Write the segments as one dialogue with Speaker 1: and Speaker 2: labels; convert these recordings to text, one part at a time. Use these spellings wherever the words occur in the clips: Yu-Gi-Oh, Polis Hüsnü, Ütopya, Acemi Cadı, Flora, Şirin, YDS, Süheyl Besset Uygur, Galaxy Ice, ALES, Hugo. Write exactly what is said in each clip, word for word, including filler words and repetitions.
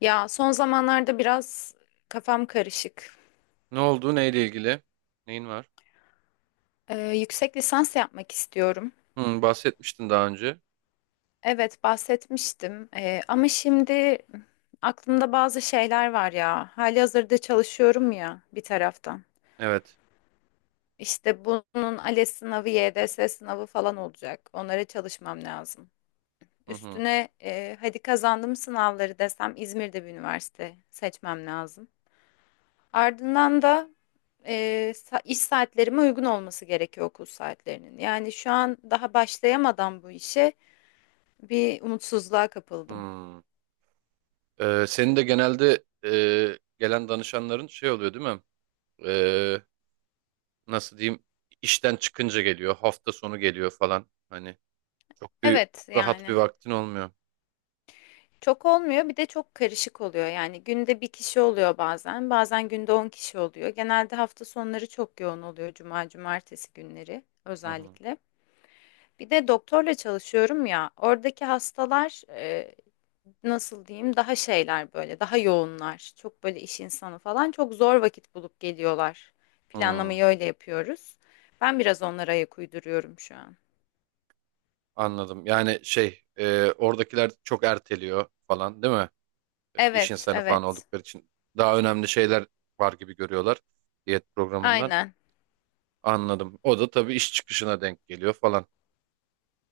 Speaker 1: Ya son zamanlarda biraz kafam karışık.
Speaker 2: Ne oldu? Neyle ilgili? Neyin var?
Speaker 1: Ee, yüksek lisans yapmak istiyorum.
Speaker 2: Hı, bahsetmiştin daha önce.
Speaker 1: Evet bahsetmiştim. Ee, ama şimdi aklımda bazı şeyler var ya. Halihazırda çalışıyorum ya bir taraftan.
Speaker 2: Evet.
Speaker 1: İşte bunun ALES sınavı, Y D S sınavı falan olacak. Onlara çalışmam lazım.
Speaker 2: Hı hı.
Speaker 1: Üstüne e, hadi kazandım sınavları desem İzmir'de bir üniversite seçmem lazım. Ardından da e, sa- iş saatlerime uygun olması gerekiyor okul saatlerinin. Yani şu an daha başlayamadan bu işe bir umutsuzluğa kapıldım.
Speaker 2: Hı. Ee, senin de genelde e, gelen danışanların şey oluyor değil mi? Ee, nasıl diyeyim? İşten çıkınca geliyor. Hafta sonu geliyor falan. Hani çok bir
Speaker 1: Evet
Speaker 2: rahat bir
Speaker 1: yani
Speaker 2: vaktin olmuyor.
Speaker 1: çok olmuyor, bir de çok karışık oluyor. Yani günde bir kişi oluyor, bazen bazen günde on kişi oluyor. Genelde hafta sonları çok yoğun oluyor, cuma cumartesi günleri
Speaker 2: Hı hı.
Speaker 1: özellikle. Bir de doktorla çalışıyorum ya, oradaki hastalar, e, nasıl diyeyim, daha şeyler böyle, daha yoğunlar. Çok böyle iş insanı falan, çok zor vakit bulup geliyorlar.
Speaker 2: Hı.
Speaker 1: Planlamayı öyle yapıyoruz. Ben biraz onlara ayak uyduruyorum şu an.
Speaker 2: Anladım. Yani şey e, oradakiler çok erteliyor falan değil mi? İş
Speaker 1: Evet,
Speaker 2: insanı falan
Speaker 1: evet.
Speaker 2: oldukları için daha önemli şeyler var gibi görüyorlar diyet programından.
Speaker 1: Aynen.
Speaker 2: Anladım. O da tabii iş çıkışına denk geliyor falan.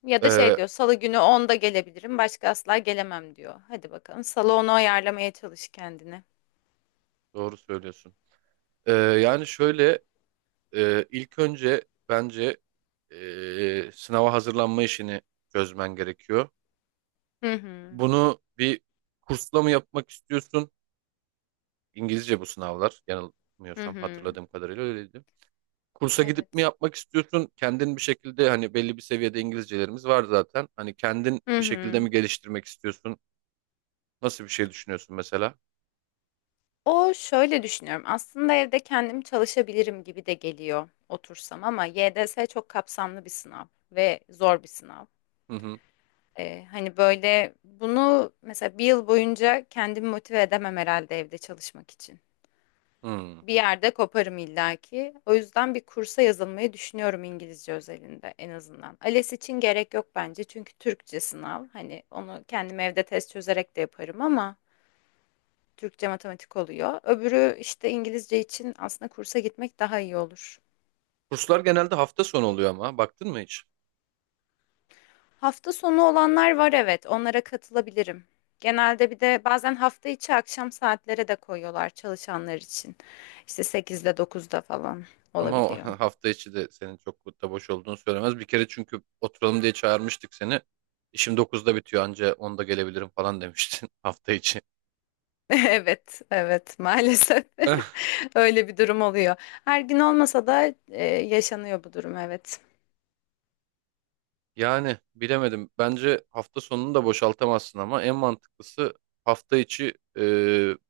Speaker 1: Ya da şey
Speaker 2: Ee,
Speaker 1: diyor, salı günü onda gelebilirim, başka asla gelemem diyor. Hadi bakalım, salı onu ayarlamaya çalış kendine.
Speaker 2: doğru söylüyorsun. Ee, yani şöyle e, ilk önce bence e, sınava hazırlanma işini çözmen gerekiyor.
Speaker 1: Hı hı.
Speaker 2: Bunu bir kursla mı yapmak istiyorsun? İngilizce bu sınavlar.
Speaker 1: Hı
Speaker 2: Yanılmıyorsam
Speaker 1: hı.
Speaker 2: hatırladığım kadarıyla öyleydi. Kursa gidip mi
Speaker 1: Evet.
Speaker 2: yapmak istiyorsun? Kendin bir şekilde hani belli bir seviyede İngilizcelerimiz var zaten. Hani kendin
Speaker 1: Hı
Speaker 2: bir şekilde
Speaker 1: hı.
Speaker 2: mi geliştirmek istiyorsun? Nasıl bir şey düşünüyorsun mesela?
Speaker 1: O şöyle düşünüyorum. Aslında evde kendim çalışabilirim gibi de geliyor otursam, ama Y D S çok kapsamlı bir sınav ve zor bir sınav.
Speaker 2: Hı hı.
Speaker 1: Ee, hani böyle bunu mesela bir yıl boyunca kendimi motive edemem herhalde evde çalışmak için.
Speaker 2: Hı.
Speaker 1: Bir yerde koparım illaki. O yüzden bir kursa yazılmayı düşünüyorum, İngilizce özelinde en azından. ALES için gerek yok bence çünkü Türkçe sınav. Hani onu kendim evde test çözerek de yaparım ama Türkçe matematik oluyor. Öbürü işte, İngilizce için aslında kursa gitmek daha iyi olur.
Speaker 2: Kurslar genelde hafta sonu oluyor ama baktın mı hiç?
Speaker 1: Hafta sonu olanlar var evet, onlara katılabilirim. Genelde bir de bazen hafta içi akşam saatlere de koyuyorlar çalışanlar için. İşte sekizde dokuzda falan
Speaker 2: Ama o
Speaker 1: olabiliyor.
Speaker 2: hafta içi de senin çok da boş olduğunu söylemez. Bir kere çünkü oturalım diye çağırmıştık seni. İşim dokuzda bitiyor anca onda gelebilirim falan demiştin hafta içi.
Speaker 1: Evet, evet maalesef.
Speaker 2: Eh,
Speaker 1: Öyle bir durum oluyor. Her gün olmasa da e, yaşanıyor bu durum, evet.
Speaker 2: yani bilemedim. Bence hafta sonunu da boşaltamazsın ama en mantıklısı hafta içi e,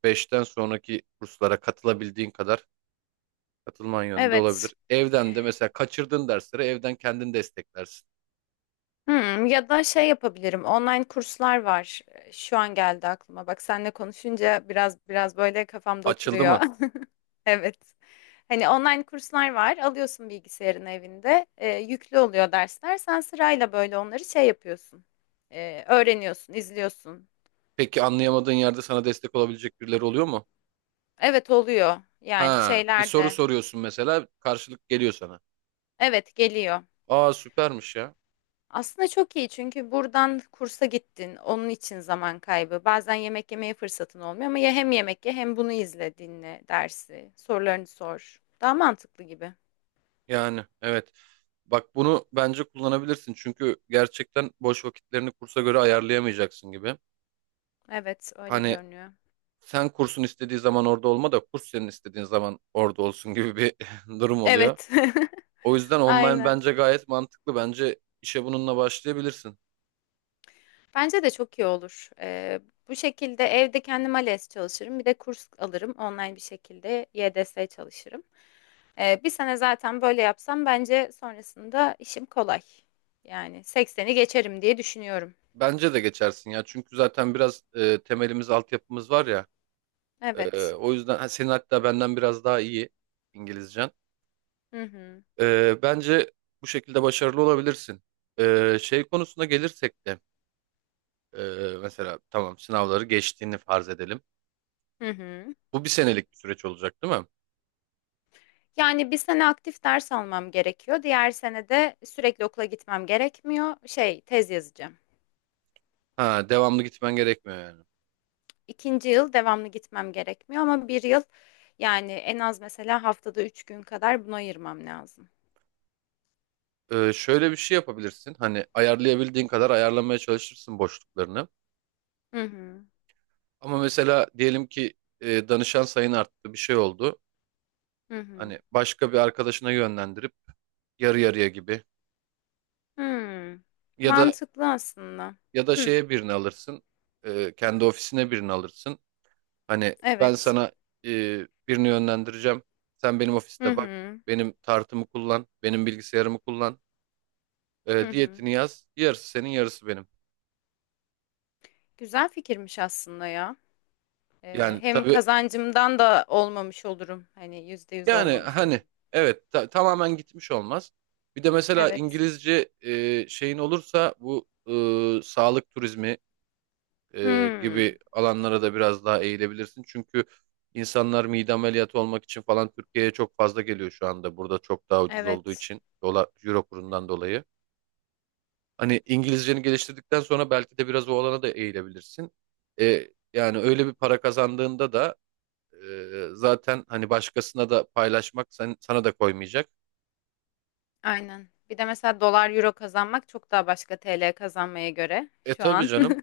Speaker 2: beşten sonraki kurslara katılabildiğin kadar katılman yönünde
Speaker 1: Evet.
Speaker 2: olabilir. Evden de mesela kaçırdığın dersleri evden kendin desteklersin.
Speaker 1: Hmm, ya da şey yapabilirim. Online kurslar var. Ee, Şu an geldi aklıma. Bak seninle konuşunca biraz biraz böyle kafamda
Speaker 2: Açıldı
Speaker 1: oturuyor.
Speaker 2: mı?
Speaker 1: Evet. Hani online kurslar var. Alıyorsun bilgisayarın evinde. Ee, yüklü oluyor dersler. Sen sırayla böyle onları şey yapıyorsun. Ee, öğreniyorsun, izliyorsun.
Speaker 2: Peki anlayamadığın yerde sana destek olabilecek birileri oluyor mu?
Speaker 1: Evet oluyor. Yani
Speaker 2: Ha, bir
Speaker 1: şeyler
Speaker 2: soru
Speaker 1: de.
Speaker 2: soruyorsun mesela karşılık geliyor sana.
Speaker 1: Evet geliyor.
Speaker 2: Aa süpermiş ya.
Speaker 1: Aslında çok iyi, çünkü buradan kursa gittin. Onun için zaman kaybı. Bazen yemek yemeye fırsatın olmuyor, ama ya hem yemek ye hem bunu izle, dinle dersi. Sorularını sor. Daha mantıklı gibi.
Speaker 2: Yani evet. Bak bunu bence kullanabilirsin çünkü gerçekten boş vakitlerini kursa göre ayarlayamayacaksın gibi.
Speaker 1: Evet, öyle
Speaker 2: Hani
Speaker 1: görünüyor.
Speaker 2: sen kursun istediği zaman orada olma da kurs senin istediğin zaman orada olsun gibi bir durum oluyor.
Speaker 1: Evet.
Speaker 2: O yüzden online
Speaker 1: Aynen.
Speaker 2: bence gayet mantıklı. Bence işe bununla başlayabilirsin.
Speaker 1: Bence de çok iyi olur. Ee, bu şekilde evde kendim ALES çalışırım. Bir de kurs alırım. Online bir şekilde Y D S çalışırım. Ee, bir sene zaten böyle yapsam bence sonrasında işim kolay. Yani sekseni geçerim diye düşünüyorum.
Speaker 2: Bence de geçersin ya çünkü zaten biraz e, temelimiz, altyapımız var ya. Ee,
Speaker 1: Evet.
Speaker 2: o yüzden ha, senin hatta benden biraz daha iyi İngilizcen.
Speaker 1: Hı hı.
Speaker 2: Ee, bence bu şekilde başarılı olabilirsin. Ee, şey konusuna gelirsek de e, mesela tamam sınavları geçtiğini farz edelim.
Speaker 1: Hı hı.
Speaker 2: Bu bir senelik bir süreç olacak değil mi?
Speaker 1: Yani bir sene aktif ders almam gerekiyor. Diğer sene de sürekli okula gitmem gerekmiyor. Şey, tez yazacağım.
Speaker 2: Ha, devamlı gitmen gerekmiyor yani.
Speaker 1: İkinci yıl devamlı gitmem gerekmiyor, ama bir yıl yani en az mesela haftada üç gün kadar buna ayırmam lazım.
Speaker 2: Ee, şöyle bir şey yapabilirsin. Hani ayarlayabildiğin kadar ayarlamaya çalışırsın boşluklarını.
Speaker 1: Hı hı.
Speaker 2: Ama mesela diyelim ki e, danışan sayın arttı bir şey oldu.
Speaker 1: Hı hı.
Speaker 2: Hani başka bir arkadaşına yönlendirip yarı yarıya gibi.
Speaker 1: Hı.
Speaker 2: Ya da
Speaker 1: Mantıklı aslında.
Speaker 2: Ya da
Speaker 1: Hı.
Speaker 2: şeye birini alırsın. e, kendi ofisine birini alırsın. Hani ben
Speaker 1: Evet.
Speaker 2: sana e, birini yönlendireceğim. Sen benim
Speaker 1: Hı
Speaker 2: ofiste bak.
Speaker 1: hı.
Speaker 2: Benim tartımı kullan. Benim bilgisayarımı kullan.
Speaker 1: Hı
Speaker 2: e,
Speaker 1: hı.
Speaker 2: diyetini yaz. Yarısı senin yarısı benim.
Speaker 1: Güzel fikirmiş aslında ya. Ee,
Speaker 2: Yani
Speaker 1: hem
Speaker 2: tabii
Speaker 1: kazancımdan da olmamış olurum. Hani yüzde yüz
Speaker 2: yani
Speaker 1: olmamış
Speaker 2: hani
Speaker 1: olurum.
Speaker 2: evet ta- tamamen gitmiş olmaz. Bir de mesela
Speaker 1: Evet.
Speaker 2: İngilizce e, şeyin olursa bu e, sağlık turizmi e,
Speaker 1: Hmm.
Speaker 2: gibi alanlara da biraz daha eğilebilirsin. Çünkü insanlar mide ameliyatı olmak için falan Türkiye'ye çok fazla geliyor şu anda. Burada çok daha ucuz olduğu
Speaker 1: Evet.
Speaker 2: için dolar, euro kurundan
Speaker 1: Evet.
Speaker 2: dolayı. Hani İngilizceni geliştirdikten sonra belki de biraz o alana da eğilebilirsin. E, yani öyle bir para kazandığında da e, zaten hani başkasına da paylaşmak sen, sana da koymayacak.
Speaker 1: Aynen. Bir de mesela dolar euro kazanmak çok daha başka, T L kazanmaya göre
Speaker 2: E
Speaker 1: şu
Speaker 2: tabii
Speaker 1: an.
Speaker 2: canım.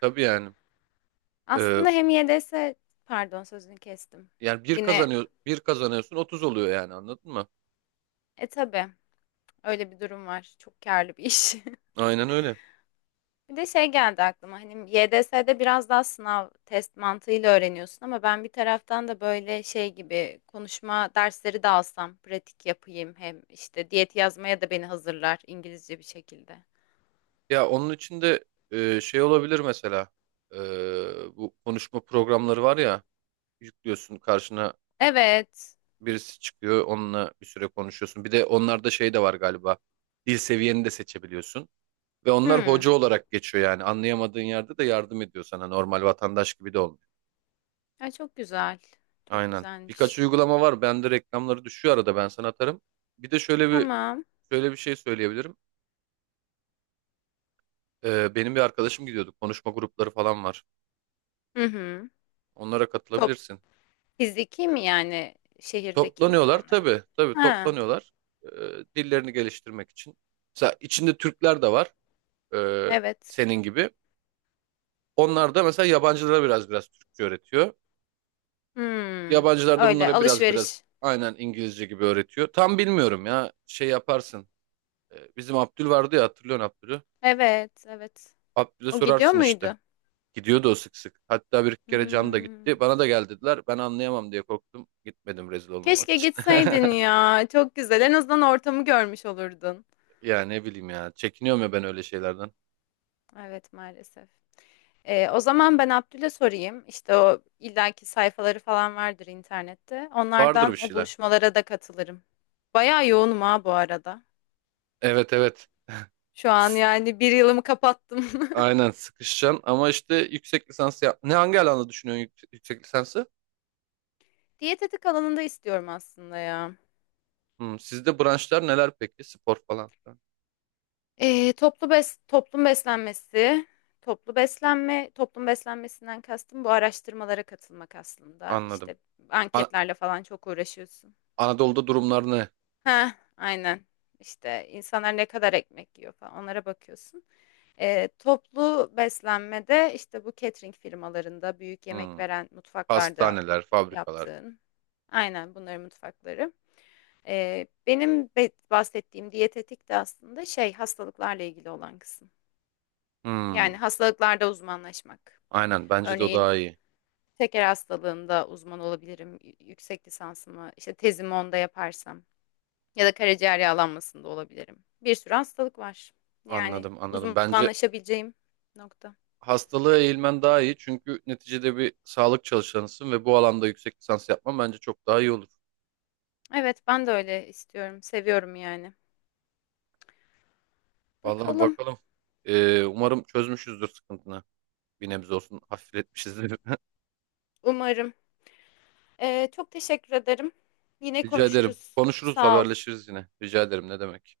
Speaker 2: Tabii yani. E,
Speaker 1: Aslında hem Y D S, pardon sözünü kestim.
Speaker 2: yani bir
Speaker 1: Yine
Speaker 2: kazanıyor, bir kazanıyorsun otuz oluyor yani anladın mı?
Speaker 1: e tabii öyle bir durum var. Çok karlı bir iş.
Speaker 2: Aynen öyle.
Speaker 1: Bir de şey geldi aklıma. Hani Y D S'de biraz daha sınav test mantığıyla öğreniyorsun, ama ben bir taraftan da böyle şey gibi konuşma dersleri de alsam, pratik yapayım, hem işte diyet yazmaya da beni hazırlar İngilizce bir şekilde.
Speaker 2: Ya onun için de e, şey olabilir mesela. E, bu konuşma programları var ya yüklüyorsun karşına
Speaker 1: Evet.
Speaker 2: birisi çıkıyor onunla bir süre konuşuyorsun. Bir de onlarda şey de var galiba dil seviyeni de seçebiliyorsun. Ve onlar hoca
Speaker 1: Hmm.
Speaker 2: olarak geçiyor yani anlayamadığın yerde de yardım ediyor sana normal vatandaş gibi de olmuyor.
Speaker 1: Ay çok güzel. Çok
Speaker 2: Aynen. Birkaç
Speaker 1: güzelmiş.
Speaker 2: uygulama var. Bende reklamları düşüyor arada ben sana atarım. Bir de şöyle bir
Speaker 1: Tamam.
Speaker 2: şöyle bir şey söyleyebilirim. E, benim bir arkadaşım gidiyordu. Konuşma grupları falan var.
Speaker 1: Hı hı.
Speaker 2: Onlara
Speaker 1: Top,
Speaker 2: katılabilirsin.
Speaker 1: fiziki mi yani, şehirdeki
Speaker 2: Toplanıyorlar
Speaker 1: insanların?
Speaker 2: tabii tabii
Speaker 1: Ha,
Speaker 2: toplanıyorlar. Ee, dillerini geliştirmek için. Mesela içinde Türkler de var, ee,
Speaker 1: evet.
Speaker 2: senin gibi. Onlar da mesela yabancılara biraz biraz Türkçe öğretiyor.
Speaker 1: Hmm,
Speaker 2: Yabancılar da
Speaker 1: öyle
Speaker 2: bunlara biraz biraz
Speaker 1: alışveriş.
Speaker 2: aynen İngilizce gibi öğretiyor. Tam bilmiyorum ya şey yaparsın. Ee, bizim Abdül vardı ya, hatırlıyorsun Abdül'ü.
Speaker 1: Evet, evet.
Speaker 2: Abdül'e
Speaker 1: O gidiyor
Speaker 2: sorarsın işte.
Speaker 1: muydu?
Speaker 2: Gidiyordu o sık sık. Hatta bir kere Can da
Speaker 1: Hmm.
Speaker 2: gitti. Bana da gel dediler. Ben anlayamam diye korktum. Gitmedim rezil olmamak
Speaker 1: Keşke
Speaker 2: için.
Speaker 1: gitseydin ya. Çok güzel. En azından ortamı görmüş olurdun.
Speaker 2: Ya ne bileyim ya. Çekiniyorum ya ben öyle şeylerden.
Speaker 1: Evet, maalesef. Ee, o zaman ben Abdül'e sorayım. İşte o illaki sayfaları falan vardır internette.
Speaker 2: Vardır bir
Speaker 1: Onlardan o
Speaker 2: şeyler.
Speaker 1: buluşmalara da katılırım. Bayağı yoğunum ha bu arada.
Speaker 2: Evet evet.
Speaker 1: Şu an
Speaker 2: S-
Speaker 1: yani bir yılımı kapattım.
Speaker 2: Aynen sıkışacaksın ama işte yüksek lisans yap. Ne hangi alanda düşünüyorsun yük- yüksek lisansı?
Speaker 1: Diyetetik alanında istiyorum aslında ya.
Speaker 2: Hmm, sizde branşlar neler peki? Spor falan filan.
Speaker 1: Ee, toplu bes toplum beslenmesi, toplu beslenme, toplum beslenmesinden kastım bu araştırmalara katılmak aslında.
Speaker 2: Anladım.
Speaker 1: İşte
Speaker 2: An-
Speaker 1: anketlerle falan çok uğraşıyorsun.
Speaker 2: Anadolu'da durumlar ne?
Speaker 1: Ha, aynen. İşte insanlar ne kadar ekmek yiyor falan, onlara bakıyorsun. Ee, toplu beslenmede işte bu catering firmalarında büyük yemek
Speaker 2: Hmm,
Speaker 1: veren mutfaklarda
Speaker 2: hastaneler, fabrikalar.
Speaker 1: yaptığın. Aynen, bunların mutfakları. Ee, benim be- bahsettiğim diyetetik de aslında şey, hastalıklarla ilgili olan kısım. Yani
Speaker 2: Hmm,
Speaker 1: hastalıklarda uzmanlaşmak.
Speaker 2: aynen, bence de o
Speaker 1: Örneğin
Speaker 2: daha iyi.
Speaker 1: şeker hastalığında uzman olabilirim, y- yüksek lisansımı işte tezimi onda yaparsam. Ya da karaciğer yağlanmasında olabilirim. Bir sürü hastalık var. Yani
Speaker 2: Anladım anladım. Bence
Speaker 1: uzmanlaşabileceğim nokta.
Speaker 2: hastalığa eğilmen daha iyi çünkü neticede bir sağlık çalışanısın ve bu alanda yüksek lisans yapman bence çok daha iyi olur.
Speaker 1: Evet, ben de öyle istiyorum. Seviyorum yani.
Speaker 2: Vallahi
Speaker 1: Bakalım.
Speaker 2: bakalım. Ee, umarım çözmüşüzdür sıkıntını. Bir nebze olsun hafifletmişizdir.
Speaker 1: Umarım. Ee, çok teşekkür ederim. Yine
Speaker 2: Rica ederim.
Speaker 1: konuşuruz.
Speaker 2: Konuşuruz,
Speaker 1: Sağ ol.
Speaker 2: haberleşiriz yine. Rica ederim. Ne demek?